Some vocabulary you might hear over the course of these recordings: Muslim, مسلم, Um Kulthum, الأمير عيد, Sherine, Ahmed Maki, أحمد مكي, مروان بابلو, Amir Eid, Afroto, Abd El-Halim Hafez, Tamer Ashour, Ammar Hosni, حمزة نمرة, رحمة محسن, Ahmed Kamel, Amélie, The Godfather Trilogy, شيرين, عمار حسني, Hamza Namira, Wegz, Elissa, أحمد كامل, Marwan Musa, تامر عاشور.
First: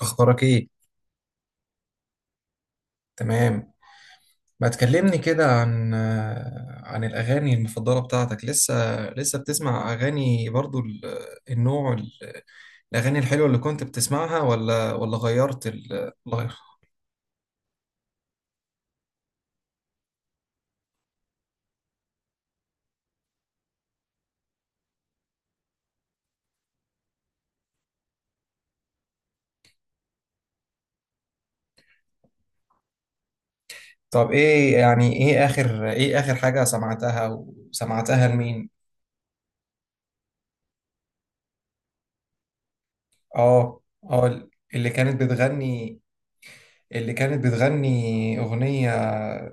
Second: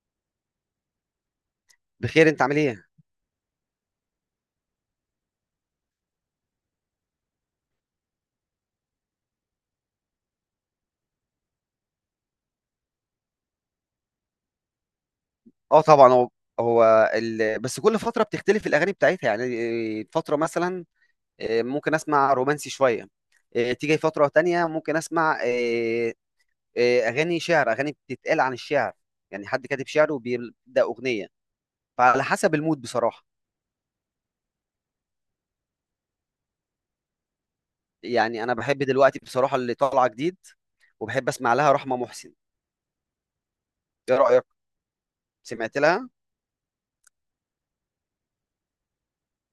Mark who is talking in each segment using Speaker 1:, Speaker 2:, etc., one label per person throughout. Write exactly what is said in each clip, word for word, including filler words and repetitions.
Speaker 1: اخبارك ايه؟
Speaker 2: بخير، انت عامل ايه؟
Speaker 1: تمام. ما تكلمني كده عن آه، عن الاغاني المفضله بتاعتك. لسه لسه بتسمع اغاني برضو ال- النوع ال- الاغاني الحلوه اللي كنت بتسمعها ولا ولا غيرت
Speaker 2: اه
Speaker 1: ال-
Speaker 2: طبعا. هو
Speaker 1: الغير؟
Speaker 2: هو ال... بس كل فتره بتختلف الاغاني بتاعتها. يعني إيه، فتره مثلا إيه، ممكن اسمع رومانسي شويه. إيه، تيجي فتره تانية ممكن اسمع إيه، إيه، اغاني شعر، اغاني بتتقال عن الشعر. يعني حد كاتب شعر وبيبدا اغنيه، فعلى حسب المود بصراحه.
Speaker 1: طب ايه يعني ايه اخر ايه اخر حاجه سمعتها وسمعتها
Speaker 2: يعني انا
Speaker 1: لمين؟
Speaker 2: بحب دلوقتي بصراحه اللي طالعه جديد، وبحب اسمع لها رحمه محسن.
Speaker 1: اه،
Speaker 2: ايه رايك؟
Speaker 1: اه، اللي كانت
Speaker 2: سمعت
Speaker 1: بتغني
Speaker 2: لها؟
Speaker 1: اللي كانت بتغني اغنيه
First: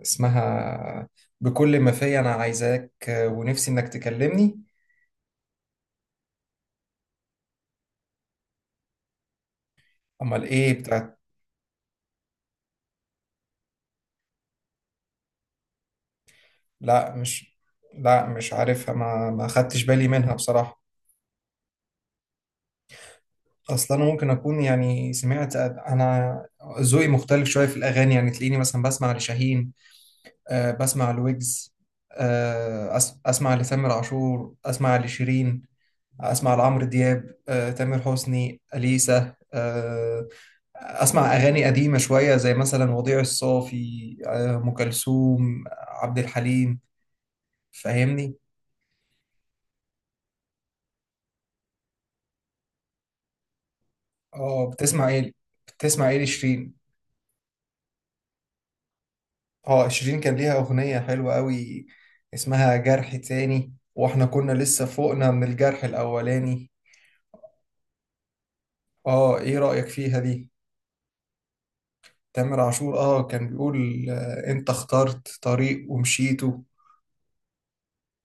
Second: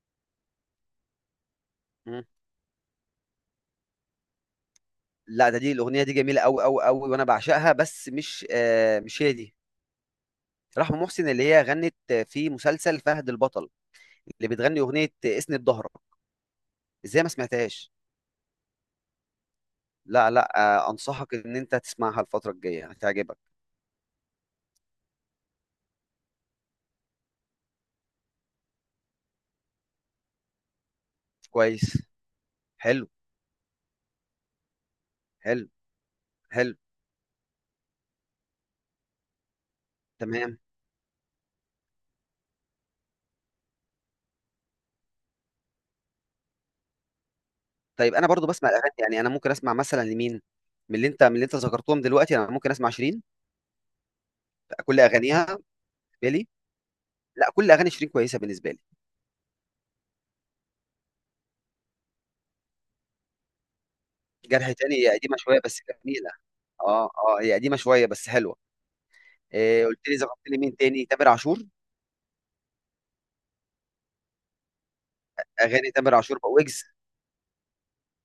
Speaker 1: اسمها بكل ما فيا
Speaker 2: مم.
Speaker 1: انا عايزاك ونفسي انك تكلمني.
Speaker 2: لا ده دي الاغنيه دي جميله قوي قوي قوي وانا بعشقها، بس مش آه مش هي دي.
Speaker 1: امال ايه
Speaker 2: رحمة
Speaker 1: بتاعت؟
Speaker 2: محسن اللي هي غنت في مسلسل فهد البطل، اللي بتغني أغنية اسند ظهرك.
Speaker 1: لا
Speaker 2: ازاي ما
Speaker 1: مش
Speaker 2: سمعتهاش؟
Speaker 1: لا، مش عارفها، ما ما خدتش بالي
Speaker 2: لا
Speaker 1: منها
Speaker 2: لا.
Speaker 1: بصراحة.
Speaker 2: آه، أنصحك إن أنت تسمعها الفترة الجاية، هتعجبك.
Speaker 1: اصلا انا ممكن اكون يعني سمعت. انا ذوقي مختلف شوية في الاغاني، يعني تلاقيني مثلا بسمع لشاهين، أه بسمع لويجز،
Speaker 2: كويس.
Speaker 1: أه
Speaker 2: حلو.
Speaker 1: أس- اسمع لتامر عاشور، اسمع لشيرين،
Speaker 2: حلو
Speaker 1: اسمع
Speaker 2: حلو.
Speaker 1: لعمرو دياب، أه تامر حسني، اليسا، أه
Speaker 2: تمام.
Speaker 1: اسمع اغاني قديمة شوية زي مثلا وضيع الصافي، أه ام كلثوم، عبد الحليم.
Speaker 2: طيب أنا
Speaker 1: فاهمني؟
Speaker 2: برضو بسمع الأغاني. يعني أنا ممكن أسمع مثلا لمين من اللي أنت من اللي أنت ذكرتهم دلوقتي؟ أنا ممكن أسمع شيرين،
Speaker 1: اه،
Speaker 2: كل
Speaker 1: بتسمع ايه
Speaker 2: أغانيها
Speaker 1: بتسمع ايه
Speaker 2: بالنسبة لي.
Speaker 1: لشيرين؟
Speaker 2: لا كل أغاني شيرين كويسة بالنسبة لي.
Speaker 1: اه، شيرين كان ليها اغنية حلوة قوي اسمها جرح تاني، واحنا كنا
Speaker 2: جرح
Speaker 1: لسه
Speaker 2: تاني هي
Speaker 1: فوقنا
Speaker 2: قديمة
Speaker 1: من
Speaker 2: شوية بس
Speaker 1: الجرح
Speaker 2: جميلة.
Speaker 1: الاولاني.
Speaker 2: اه اه هي قديمة شوية بس حلوة.
Speaker 1: اه، ايه
Speaker 2: إيه
Speaker 1: رأيك
Speaker 2: قلت لي
Speaker 1: فيها
Speaker 2: ذكرت
Speaker 1: دي؟
Speaker 2: لي مين تاني؟ تامر عاشور.
Speaker 1: تامر عاشور، اه كان بيقول آه، انت اخترت طريق
Speaker 2: أغاني تامر عاشور، بقى
Speaker 1: ومشيته.
Speaker 2: ويجز.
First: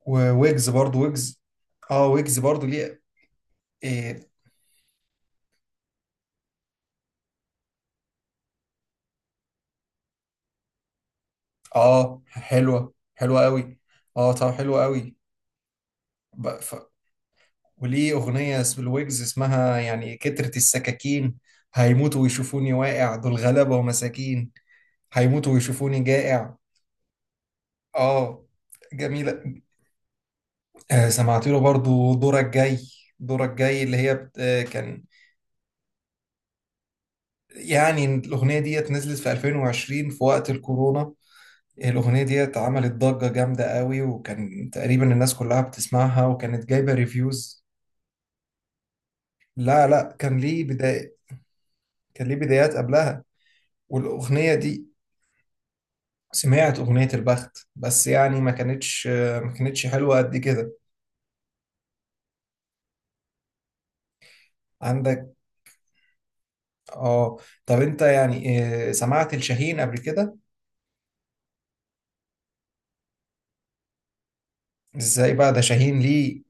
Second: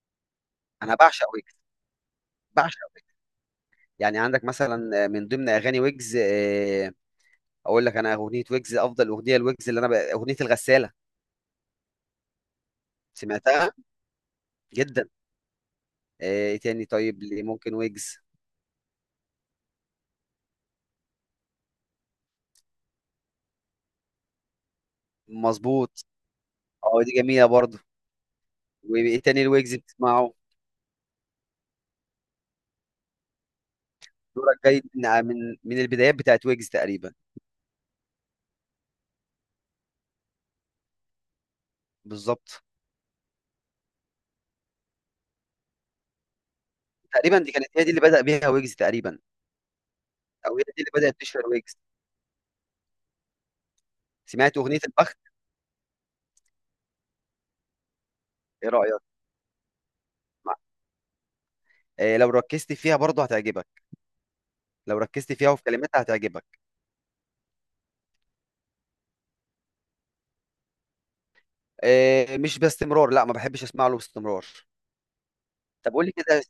Speaker 1: وويجز،
Speaker 2: انا
Speaker 1: برضو
Speaker 2: بعشق
Speaker 1: ويجز.
Speaker 2: ويجز،
Speaker 1: اه، ويجز برضو
Speaker 2: بعشق
Speaker 1: ليه؟
Speaker 2: ويجز. يعني
Speaker 1: إيه.
Speaker 2: عندك مثلا من ضمن اغاني ويجز، آه، اقول لك انا اغنيه ويجز، افضل اغنيه لويجز اللي انا ب... اغنيه الغساله.
Speaker 1: اه، حلوة، حلوة
Speaker 2: سمعتها؟
Speaker 1: قوي. اه طب، حلوة
Speaker 2: جدا. آه، ايه
Speaker 1: قوي.
Speaker 2: تاني طيب اللي ممكن
Speaker 1: وليه
Speaker 2: ويجز؟
Speaker 1: أغنية س- الويجز اسمها يعني كترة السكاكين، هيموتوا ويشوفوني واقع دول غلابة ومساكين، هيموتوا
Speaker 2: مظبوط.
Speaker 1: ويشوفوني جائع.
Speaker 2: اه دي جميله برضه.
Speaker 1: اه،
Speaker 2: وايه تاني
Speaker 1: جميلة.
Speaker 2: الويجز بتسمعه؟
Speaker 1: آه، سمعت له برضو دورك جاي، دورك جاي اللي هي بت...
Speaker 2: دورك
Speaker 1: آه،
Speaker 2: جاي
Speaker 1: كان
Speaker 2: من من من البدايات بتاعت ويجز تقريبا.
Speaker 1: يعني الأغنية ديت نزلت في ألفين وعشرين في وقت الكورونا، الأغنية ديت
Speaker 2: بالظبط.
Speaker 1: عملت ضجة جامدة قوي، وكان تقريبا الناس كلها بتسمعها وكانت جايبة
Speaker 2: تقريبا دي
Speaker 1: ريفيوز.
Speaker 2: كانت هي دي اللي بدأ بيها ويجز تقريبا،
Speaker 1: لا، لا، كان
Speaker 2: او هي
Speaker 1: ليه
Speaker 2: دي اللي
Speaker 1: بداية،
Speaker 2: بدأت تشهر ويجز.
Speaker 1: كان ليه بدايات قبلها. والأغنية
Speaker 2: سمعت اغنيه
Speaker 1: دي
Speaker 2: البخت؟
Speaker 1: سمعت أغنية البخت، بس يعني ما
Speaker 2: ايه رأيك؟
Speaker 1: كانتش ما كانتش حلوة قد
Speaker 2: مع-
Speaker 1: كده.
Speaker 2: آه، لو ركزت فيها برضه هتعجبك. لو ركزت
Speaker 1: عندك.
Speaker 2: فيها وفي كلماتها هتعجبك.
Speaker 1: اه طب انت يعني آه، سمعت الشاهين قبل كده؟
Speaker 2: آه، مش باستمرار. لا ما بحبش اسمع له باستمرار.
Speaker 1: ازاي بقى ده؟
Speaker 2: طب
Speaker 1: شاهين
Speaker 2: قول لي
Speaker 1: ليه،
Speaker 2: كده.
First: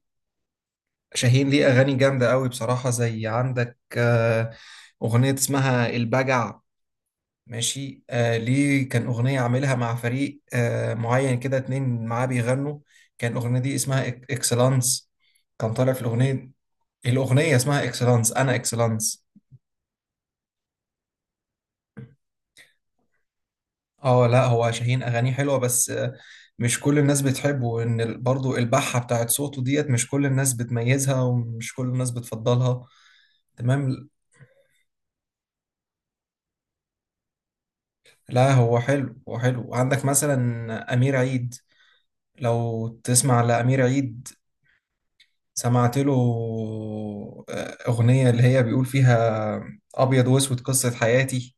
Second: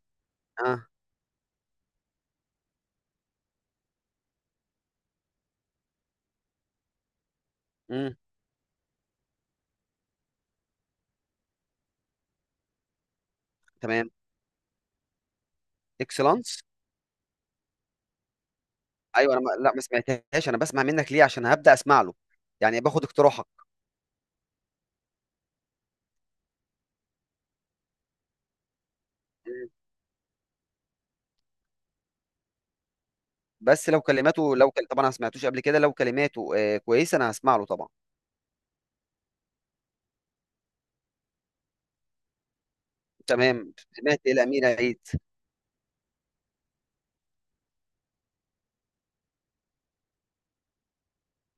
Speaker 2: اه.
Speaker 1: شاهين ليه أغاني جامدة قوي بصراحة، زي عندك آه، أغنية اسمها البجع. ماشي.
Speaker 2: امم.
Speaker 1: آه ليه كان أغنية عاملها مع فريق آه معين كده، اتنين معاه بيغنوا، كان الأغنية دي اسمها
Speaker 2: تمام.
Speaker 1: إك- إكسلانس، كان طالع في الأغنية،
Speaker 2: اكسلانس.
Speaker 1: الأغنية اسمها إكسلانس، أنا إكسلانس.
Speaker 2: ايوه انا ما... لا ما سمعتهاش. انا بسمع منك ليه، عشان هبدا اسمع له. يعني باخد اقتراحك.
Speaker 1: اه لا، هو شاهين اغانيه حلوه، بس آه، مش كل الناس بتحبه، ان ال- برضو البحه بتاعت صوته
Speaker 2: مم.
Speaker 1: ديت مش كل الناس بتميزها، ومش كل الناس بتفضلها.
Speaker 2: بس لو
Speaker 1: تمام.
Speaker 2: كلماته لو كل... طبعا انا ما سمعتوش قبل كده، لو كلماته آه كويسه انا هسمع له طبعا.
Speaker 1: لا هو حلو، هو حلو. عندك مثلا امير عيد، لو تسمع
Speaker 2: تمام
Speaker 1: لامير
Speaker 2: سمعت
Speaker 1: عيد.
Speaker 2: الامير عيد.
Speaker 1: سمعت له آه، اغنيه اللي هي بيقول فيها ابيض واسود قصه حياتي،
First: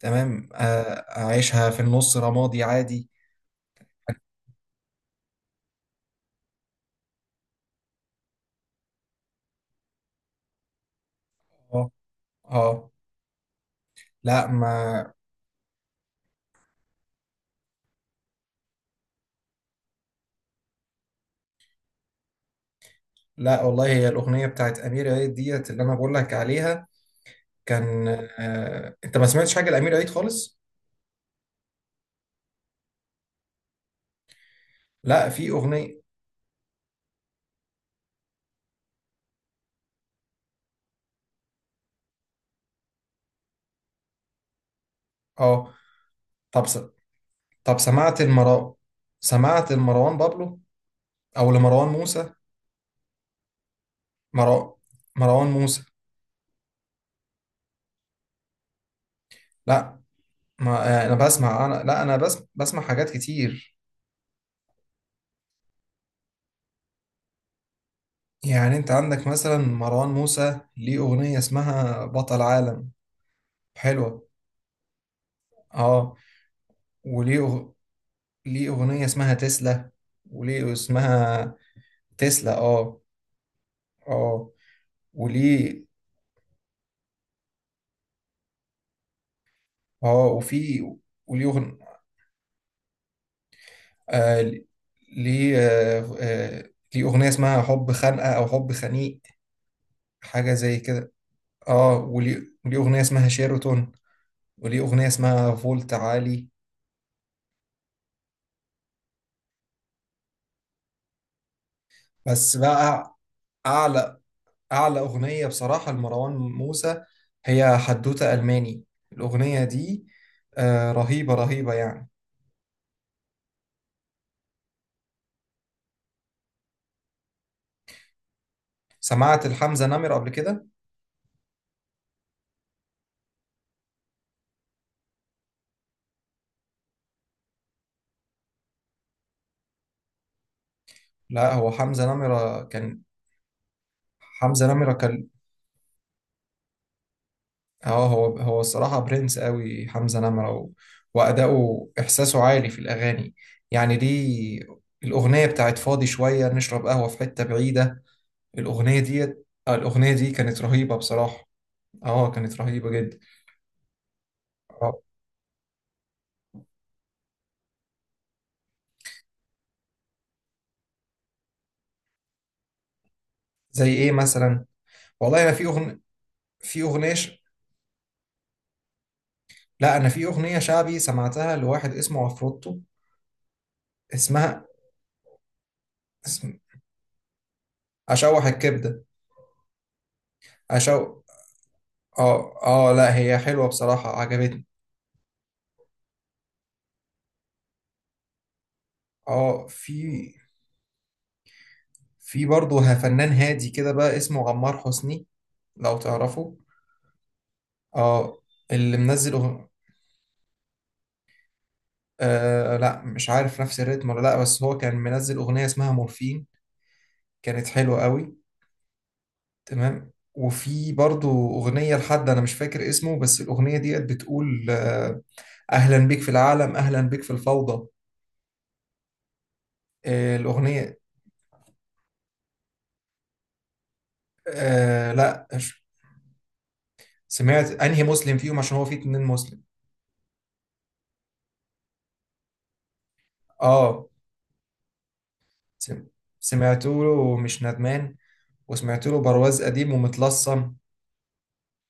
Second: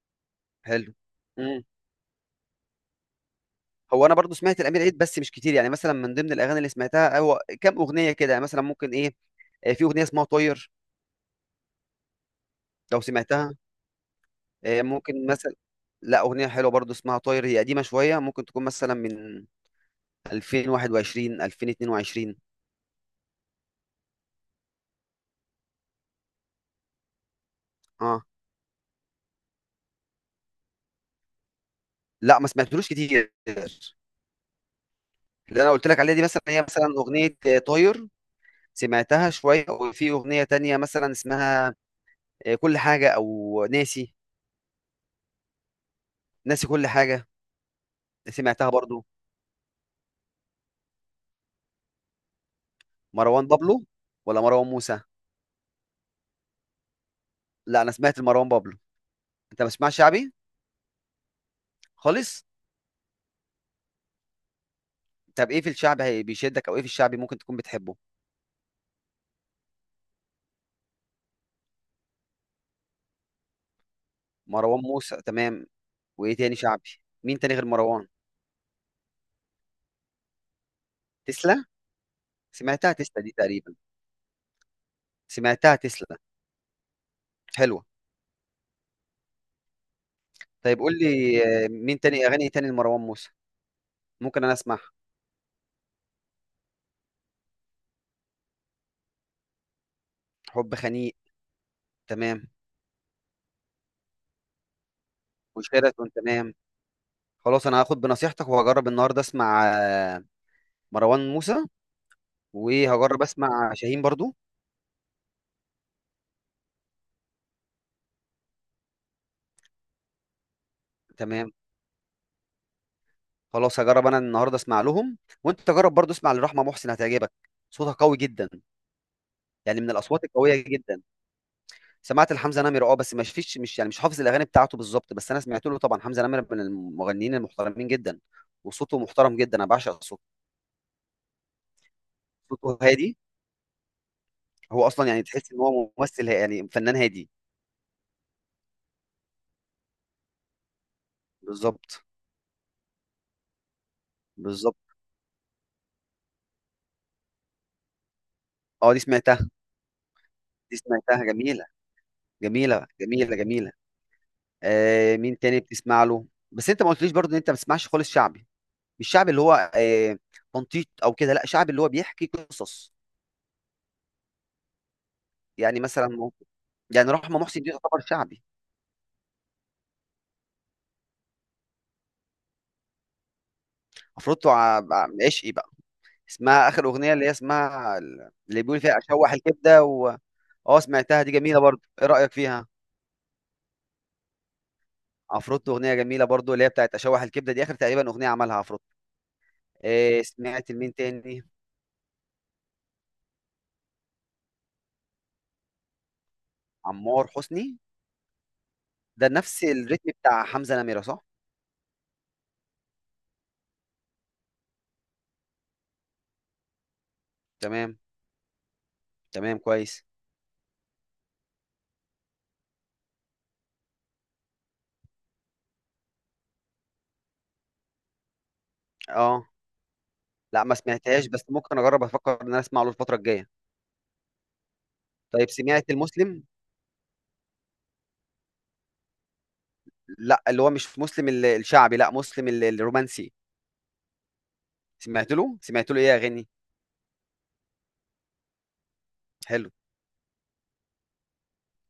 Speaker 1: تمام، آه،
Speaker 2: حلو. مم.
Speaker 1: اعيشها في النص رمادي عادي.
Speaker 2: هو انا برضو سمعت الامير عيد بس مش كتير. يعني مثلا من ضمن الاغاني اللي سمعتها هو كام اغنيه كده، يعني مثلا ممكن ايه. آه، في اغنيه اسمها طاير،
Speaker 1: اه، اه.
Speaker 2: لو سمعتها.
Speaker 1: لا
Speaker 2: آه،
Speaker 1: ما
Speaker 2: ممكن مثلا، لا أغنية حلوة برضو اسمها طاير، هي قديمة شوية ممكن تكون مثلا من ألفين وواحد وعشرين ألفين واتنين وعشرين.
Speaker 1: لا والله، هي الأغنية بتاعت أمير عيد ديت اللي أنا بقول لك عليها. كان
Speaker 2: اه
Speaker 1: آه... أنت ما سمعتش حاجة لأمير عيد خالص؟
Speaker 2: لا ما سمعتلوش كتير.
Speaker 1: لا، في
Speaker 2: اللي انا قلت
Speaker 1: أغنية.
Speaker 2: لك عليها دي مثلا هي مثلا أغنية آه، طاير، سمعتها شوية. وفي أغنية تانية مثلا اسمها آه، كل حاجة أو ناسي،
Speaker 1: أه. طب
Speaker 2: ناسي
Speaker 1: س...
Speaker 2: كل حاجة.
Speaker 1: طب سمعت
Speaker 2: سمعتها
Speaker 1: المرا
Speaker 2: برضو.
Speaker 1: سمعت لمروان بابلو أو لمروان موسى.
Speaker 2: مروان بابلو ولا مروان
Speaker 1: مرا...
Speaker 2: موسى؟
Speaker 1: مروان موسى.
Speaker 2: لا أنا سمعت مروان بابلو. أنت ما بتسمعش
Speaker 1: لا.
Speaker 2: شعبي
Speaker 1: ما... آه... أنا بسمع أنا لا أنا بس...
Speaker 2: خالص؟
Speaker 1: بسمع حاجات كتير.
Speaker 2: طب إيه في الشعب هي- بيشدك؟ أو إيه في الشعبي ممكن تكون بتحبه؟
Speaker 1: يعني أنت عندك مثلا مروان موسى ليه أغنية اسمها بطل عالم، حلوة.
Speaker 2: مروان موسى تمام.
Speaker 1: أه.
Speaker 2: وايه تاني شعبي؟
Speaker 1: وليه
Speaker 2: مين تاني غير
Speaker 1: أغ...
Speaker 2: مروان؟
Speaker 1: ليه أغنية اسمها تسلا، وليه اسمها
Speaker 2: تسلا.
Speaker 1: تسلا.
Speaker 2: سمعتها،
Speaker 1: اه،
Speaker 2: تسلا دي تقريبا
Speaker 1: اه.
Speaker 2: سمعتها.
Speaker 1: وليه
Speaker 2: تسلا حلوة.
Speaker 1: اه
Speaker 2: طيب
Speaker 1: وفي
Speaker 2: قول لي.
Speaker 1: وليه
Speaker 2: آه،
Speaker 1: أغن...
Speaker 2: مين تاني اغاني، إيه تاني لمروان موسى ممكن
Speaker 1: آه
Speaker 2: انا اسمع؟
Speaker 1: ليه آه آه ليه أغنية اسمها حب خانقة أو حب خنيق، حاجة
Speaker 2: حب
Speaker 1: زي كده.
Speaker 2: خنيق
Speaker 1: اه، وليه
Speaker 2: تمام.
Speaker 1: وليه أغنية اسمها شيراتون، وليه أغنية اسمها فولت
Speaker 2: وشيراتون
Speaker 1: عالي.
Speaker 2: تمام. خلاص انا هاخد بنصيحتك وهجرب النهارده اسمع آه، مروان موسى،
Speaker 1: بس بقى،
Speaker 2: وهجرب اسمع شاهين
Speaker 1: أعلى
Speaker 2: برضو.
Speaker 1: أعلى أغنية بصراحة لمروان موسى هي حدوتة ألماني. الأغنية دي آه، رهيبة،
Speaker 2: تمام
Speaker 1: رهيبة يعني.
Speaker 2: خلاص هجرب انا النهارده اسمع لهم. وانت تجرب برضو اسمع لرحمة محسن، هتعجبك. صوتها قوي جدا،
Speaker 1: سمعت
Speaker 2: يعني
Speaker 1: الحمزة
Speaker 2: من
Speaker 1: نمرة
Speaker 2: الاصوات
Speaker 1: قبل
Speaker 2: القوية
Speaker 1: كده؟
Speaker 2: جدا. سمعت لحمزة نمرة اه، بس مش فيش مش يعني مش حافظ الاغاني بتاعته بالظبط، بس انا سمعت له طبعا. حمزة نمرة من المغنيين المحترمين جدا، وصوته محترم جدا، انا بعشق صوته.
Speaker 1: لا، هو حمزة نمرة
Speaker 2: صوته
Speaker 1: كان،
Speaker 2: هادي.
Speaker 1: حمزة
Speaker 2: هو
Speaker 1: نمرة
Speaker 2: اصلا يعني
Speaker 1: كان
Speaker 2: تحس ان هو ممثل ها- يعني فنان هادي.
Speaker 1: اه هو، هو الصراحة برنس قوي حمزة نمرة، و... وأداؤه،
Speaker 2: بالظبط
Speaker 1: إحساسه عالي في الأغاني. يعني دي
Speaker 2: بالظبط.
Speaker 1: الأغنية بتاعت فاضي شوية نشرب قهوة في حتة بعيدة،
Speaker 2: اه دي
Speaker 1: الأغنية دي
Speaker 2: سمعتها،
Speaker 1: آه، الأغنية دي كانت
Speaker 2: دي
Speaker 1: رهيبة
Speaker 2: سمعتها
Speaker 1: بصراحة.
Speaker 2: جميلة.
Speaker 1: اه، كانت
Speaker 2: جميلة
Speaker 1: رهيبة جدا.
Speaker 2: جميلة جميلة.
Speaker 1: اه،
Speaker 2: آه مين تاني بتسمع له؟ بس انت ما قلتليش برضه ان انت ما بتسمعش خالص شعبي؟ مش شعبي اللي هو آه تنطيط او كده، لا شعبي اللي هو بيحكي قصص.
Speaker 1: زي إيه مثلا؟ والله، أنا في
Speaker 2: يعني
Speaker 1: أغن...
Speaker 2: مثلا مو-
Speaker 1: في
Speaker 2: يعني
Speaker 1: أغنية
Speaker 2: رحمة
Speaker 1: ش...
Speaker 2: محسن دي تعتبر شعبي؟
Speaker 1: لا أنا في أغنية شعبي سمعتها لواحد اسمه عفروتو،
Speaker 2: افرطه
Speaker 1: اسمها،
Speaker 2: ع- ع- عشقي بقى.
Speaker 1: اسم...
Speaker 2: اسمها اخر اغنيه اللي هي اسمها ال-
Speaker 1: أشوح
Speaker 2: اللي بيقول فيها
Speaker 1: الكبدة.
Speaker 2: اشوح الكبده و... اه
Speaker 1: أشو
Speaker 2: سمعتها، دي جميله برضو. ايه رايك
Speaker 1: اه،
Speaker 2: فيها؟
Speaker 1: اه، لا هي حلوة بصراحة، عجبتني.
Speaker 2: عفروتو اغنيه جميله برضو، اللي هي بتاعت اشوح الكبده، دي اخر تقريبا اغنيه عملها عفروتو.
Speaker 1: اه،
Speaker 2: إيه
Speaker 1: في
Speaker 2: سمعت لمين تاني؟
Speaker 1: في برضه فنان هادي كده بقى، اسمه عمار حسني، لو تعرفه.
Speaker 2: عمار حسني،
Speaker 1: اه، اللي
Speaker 2: ده
Speaker 1: منزل أغ...
Speaker 2: نفس الريتم بتاع حمزه نميره صح؟
Speaker 1: آه لا مش عارف نفس الريتم ولا لا، بس هو كان منزل أغنية اسمها مورفين، كانت
Speaker 2: تمام
Speaker 1: حلوة قوي.
Speaker 2: تمام كويس.
Speaker 1: تمام. وفي برضه أغنية لحد أنا مش فاكر اسمه، بس الأغنية ديت بتقول آه، أهلا بيك في العالم، أهلا بيك في الفوضى.
Speaker 2: اه
Speaker 1: آه
Speaker 2: لا ما
Speaker 1: الأغنية
Speaker 2: سمعتهاش، بس ممكن اجرب افكر ان انا اسمع له الفتره الجايه
Speaker 1: آه لا
Speaker 2: طيب
Speaker 1: ش-
Speaker 2: سمعت المسلم؟
Speaker 1: سمعت أنهي مسلم فيهم، عشان هو فيه اتنين مسلم.
Speaker 2: لا اللي هو مش مسلم ال- الشعبي، لا مسلم ال- الرومانسي.
Speaker 1: اه.
Speaker 2: سمعت له. سمعت له
Speaker 1: سم-
Speaker 2: ايه يا غني.
Speaker 1: سمعت له ومش ندمان، وسمعت له برواز
Speaker 2: حلو.
Speaker 1: قديم ومتلصم،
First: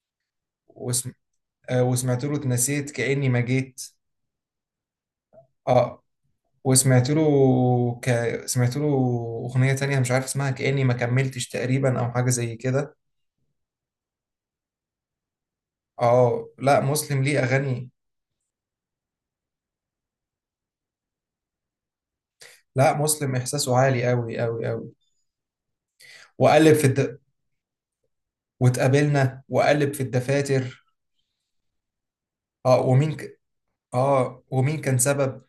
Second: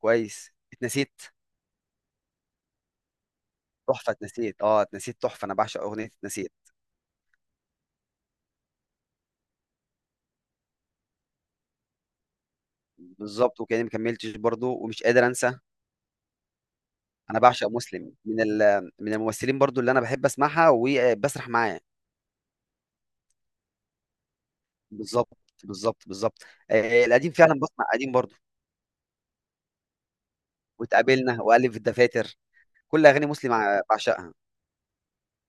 Speaker 2: كويس.
Speaker 1: وسم...
Speaker 2: اتنسيت
Speaker 1: آه، وسمعت له اتنسيت كأني ما جيت.
Speaker 2: تحفه. اتنسيت اه، اتنسيت تحفه، انا بعشق
Speaker 1: اه،
Speaker 2: اغنيه اتنسيت.
Speaker 1: وسمعت له، ك... سمعت له أغنية تانية مش عارف اسمها كأني ما كملتش تقريبا، أو حاجة زي كده.
Speaker 2: بالظبط. وكاني ما كملتش برضو، ومش قادر انسى.
Speaker 1: اه، لا مسلم ليه
Speaker 2: انا بعشق
Speaker 1: أغاني.
Speaker 2: مسلم من ال... من الممثلين برضو اللي انا بحب اسمعها وبسرح معاه.
Speaker 1: لا، مسلم إحساسه عالي أوي، أوي، أوي.
Speaker 2: بالظبط بالظبط بالظبط.
Speaker 1: وقلب في
Speaker 2: آه
Speaker 1: الد...
Speaker 2: القديم فعلا، بسمع قديم برضو.
Speaker 1: واتقابلنا وقلب في الدفاتر.
Speaker 2: واتقابلنا والف الدفاتر.
Speaker 1: اه،
Speaker 2: كل
Speaker 1: ومين
Speaker 2: اغاني
Speaker 1: ك...
Speaker 2: مسلم ع- بعشقها.
Speaker 1: اه ومين كان سبب.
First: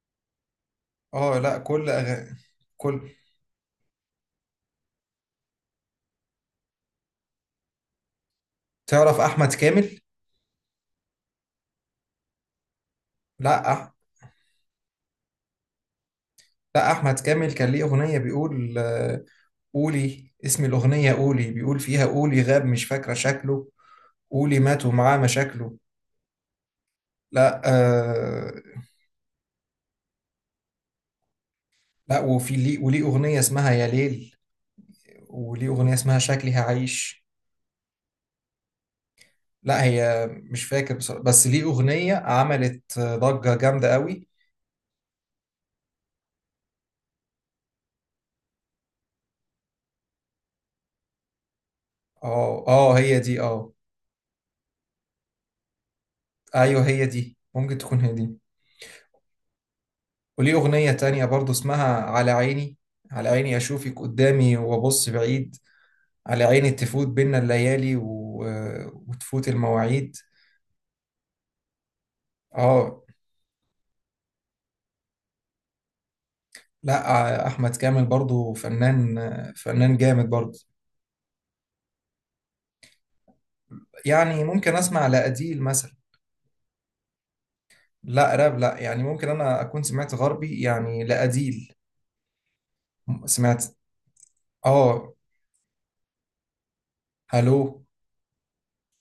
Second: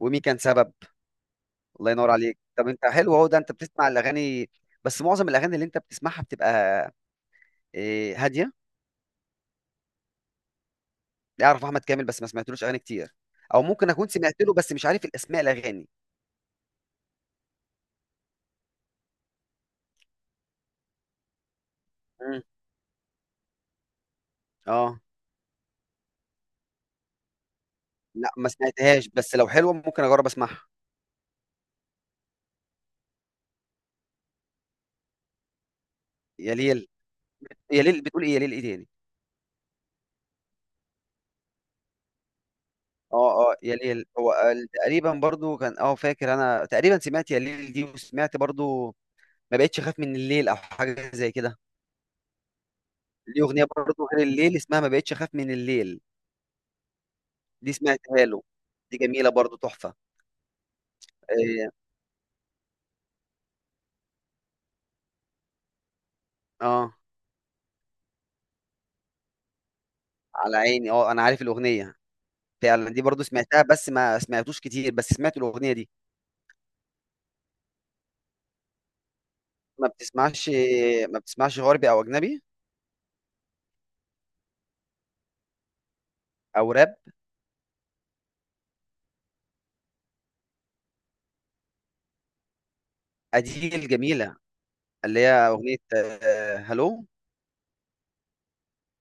Speaker 2: ومين كان سبب.
Speaker 1: اه، لا. كل
Speaker 2: الله ينور
Speaker 1: أغ...
Speaker 2: عليك. طب انت
Speaker 1: كل
Speaker 2: حلو اهو، ده انت بتسمع الاغاني. بس معظم الاغاني اللي انت بتسمعها بتبقى آه، هاديه.
Speaker 1: تعرف أحمد كامل؟
Speaker 2: اعرف احمد كامل بس ما سمعتلوش اغاني كتير، او
Speaker 1: لا
Speaker 2: ممكن
Speaker 1: أح...
Speaker 2: اكون سمعت له بس مش عارف الاسماء الاغاني.
Speaker 1: لا احمد كامل كان ليه اغنيه بيقول آه، قولي اسم الاغنيه، قولي بيقول فيها قولي
Speaker 2: مم.
Speaker 1: غاب مش فاكره شكله، قولي مات
Speaker 2: اه
Speaker 1: ومعاه مشاكله. لا.
Speaker 2: لا ما
Speaker 1: آه
Speaker 2: سمعتهاش، بس لو حلوه ممكن اجرب اسمعها.
Speaker 1: لا، وفي ليه، وليه اغنيه اسمها يا ليل، وليه اغنيه اسمها شكلي
Speaker 2: يا ليل،
Speaker 1: هعيش.
Speaker 2: يا ليل بتقول ايه؟ يا ليل ايه تاني؟
Speaker 1: لا، هي مش فاكر بصراحة، بس ليه اغنيه عملت
Speaker 2: اه
Speaker 1: ضجه
Speaker 2: اه يا
Speaker 1: جامده
Speaker 2: ليل،
Speaker 1: قوي.
Speaker 2: هو قال- تقريبا برضو كان اه، فاكر انا تقريبا سمعت يا ليل دي، وسمعت برضو ما بقتش اخاف من الليل او حاجه زي كده.
Speaker 1: اه، اه، هي دي،
Speaker 2: ليه اغنيه
Speaker 1: اه.
Speaker 2: برضو غير الليل اسمها ما بقتش اخاف من الليل،
Speaker 1: ايوه، هي دي،
Speaker 2: دي
Speaker 1: ممكن تكون هي
Speaker 2: سمعتها
Speaker 1: دي.
Speaker 2: له. دي جميله برضو تحفه.
Speaker 1: وليه أغنية تانية برضو
Speaker 2: إيه،
Speaker 1: اسمها على عيني، على عيني أشوفك قدامي وأبص بعيد، على عيني
Speaker 2: اه
Speaker 1: تفوت بينا الليالي و... وتفوت المواعيد.
Speaker 2: على عيني، اه انا عارف الاغنيه. فعلا دي
Speaker 1: اه.
Speaker 2: برضو سمعتها بس ما سمعتوش كتير، بس سمعت الأغنية دي.
Speaker 1: لا أحمد كامل برضو فنان،
Speaker 2: ما
Speaker 1: فنان جامد
Speaker 2: بتسمعش،
Speaker 1: برضو.
Speaker 2: ما بتسمعش غربي أو أجنبي
Speaker 1: يعني ممكن أسمع لأديل مثلا.
Speaker 2: أو راب؟
Speaker 1: لا راب، لا، يعني ممكن أنا أكون سمعت غربي يعني لأديل. سمعت.
Speaker 2: أديل جميلة،
Speaker 1: اه،
Speaker 2: اللي هي أغنية آه، هلو.
Speaker 1: هلو،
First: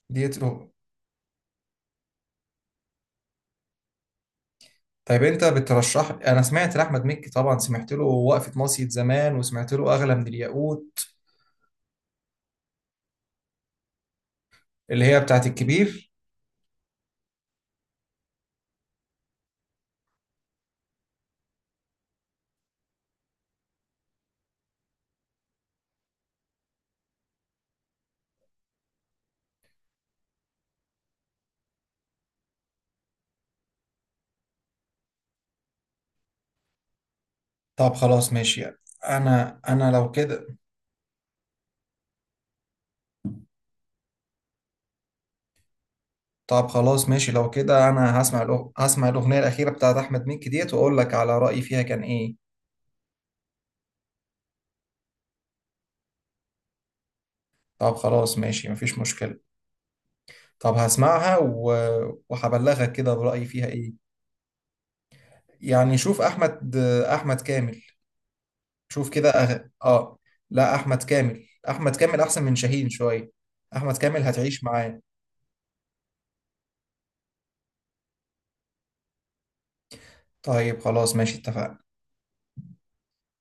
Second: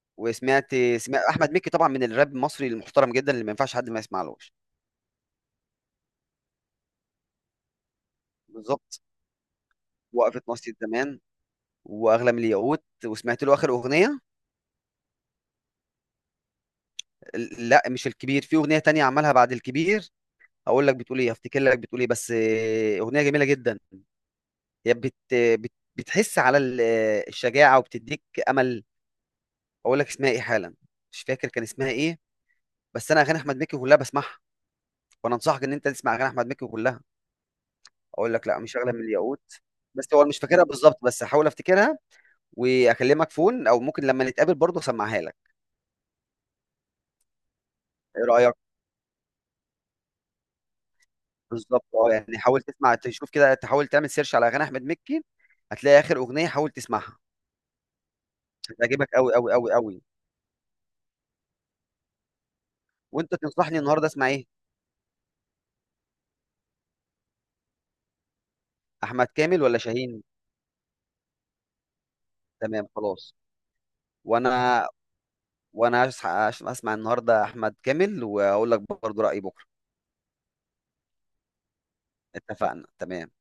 Speaker 1: ديت.
Speaker 2: وسمعت سمعت أحمد مكي طبعا، من الراب المصري المحترم جدا اللي ما ينفعش حد ما يسمعلوش.
Speaker 1: طيب انت بترشح، انا سمعت لاحمد مكي طبعا، سمعت له وقفه مصيد
Speaker 2: بالظبط،
Speaker 1: زمان، وسمعت له اغلى من
Speaker 2: وقفة مصري
Speaker 1: الياقوت
Speaker 2: زمان، وأغلى من الياقوت. وسمعت له آخر أغنية.
Speaker 1: اللي هي بتاعت الكبير.
Speaker 2: لا مش الكبير، في أغنية تانية عملها بعد الكبير. هقول لك بتقول إيه، هفتكر لك بتقول إيه، بس آه، أغنية جميلة جدا. هي بت... بت... بتحس على ال- الشجاعه وبتديك امل. اقول لك اسمها ايه حالا، مش فاكر كان اسمها ايه. بس انا اغاني احمد مكي كلها بسمعها، وانا انصحك ان انت تسمع اغاني احمد مكي كلها.
Speaker 1: طب خلاص
Speaker 2: اقول لك، لا
Speaker 1: ماشي.
Speaker 2: مش اغلى من الياقوت.
Speaker 1: انا انا لو
Speaker 2: بس هو مش
Speaker 1: كده،
Speaker 2: فاكرها بالظبط، بس هحاول افتكرها واكلمك فون، او ممكن لما نتقابل برضه اسمعها لك.
Speaker 1: طب خلاص ماشي، لو كده انا
Speaker 2: ايه
Speaker 1: هسمع
Speaker 2: رايك؟
Speaker 1: الأغ... هسمع الاغنيه الاخيره بتاعت احمد مكي ديت، واقول لك على رايي فيها
Speaker 2: بالظبط
Speaker 1: كان
Speaker 2: اه.
Speaker 1: ايه.
Speaker 2: يعني حاول تسمع، تشوف كده، تحاول تعمل سيرش على اغاني احمد مكي، هتلاقي اخر اغنيه حاول تسمعها.
Speaker 1: طب خلاص ماشي، مفيش
Speaker 2: هتعجبك قوي
Speaker 1: مشكله.
Speaker 2: قوي قوي قوي.
Speaker 1: طب هسمعها و... وهبلغك كده
Speaker 2: وانت
Speaker 1: برايي فيها
Speaker 2: تنصحني
Speaker 1: ايه.
Speaker 2: النهارده اسمع ايه؟
Speaker 1: يعني شوف احمد، احمد كامل، شوف
Speaker 2: احمد
Speaker 1: كده أغ...
Speaker 2: كامل ولا
Speaker 1: اه
Speaker 2: شاهين؟
Speaker 1: لا، احمد كامل، احمد كامل احسن من
Speaker 2: تمام
Speaker 1: شاهين شويه،
Speaker 2: خلاص.
Speaker 1: احمد كامل هتعيش
Speaker 2: وانا
Speaker 1: معاه.
Speaker 2: وانا هس- هس- هسمع النهارده احمد كامل واقول لك برضو رايي بكره.
Speaker 1: طيب خلاص ماشي، اتفقنا.
Speaker 2: اتفقنا تمام.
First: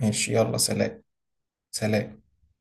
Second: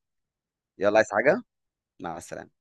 Speaker 1: ماشي، يلا،
Speaker 2: يلا،
Speaker 1: سلام.
Speaker 2: عايز حاجه؟ مع
Speaker 1: سلام.
Speaker 2: السلامه.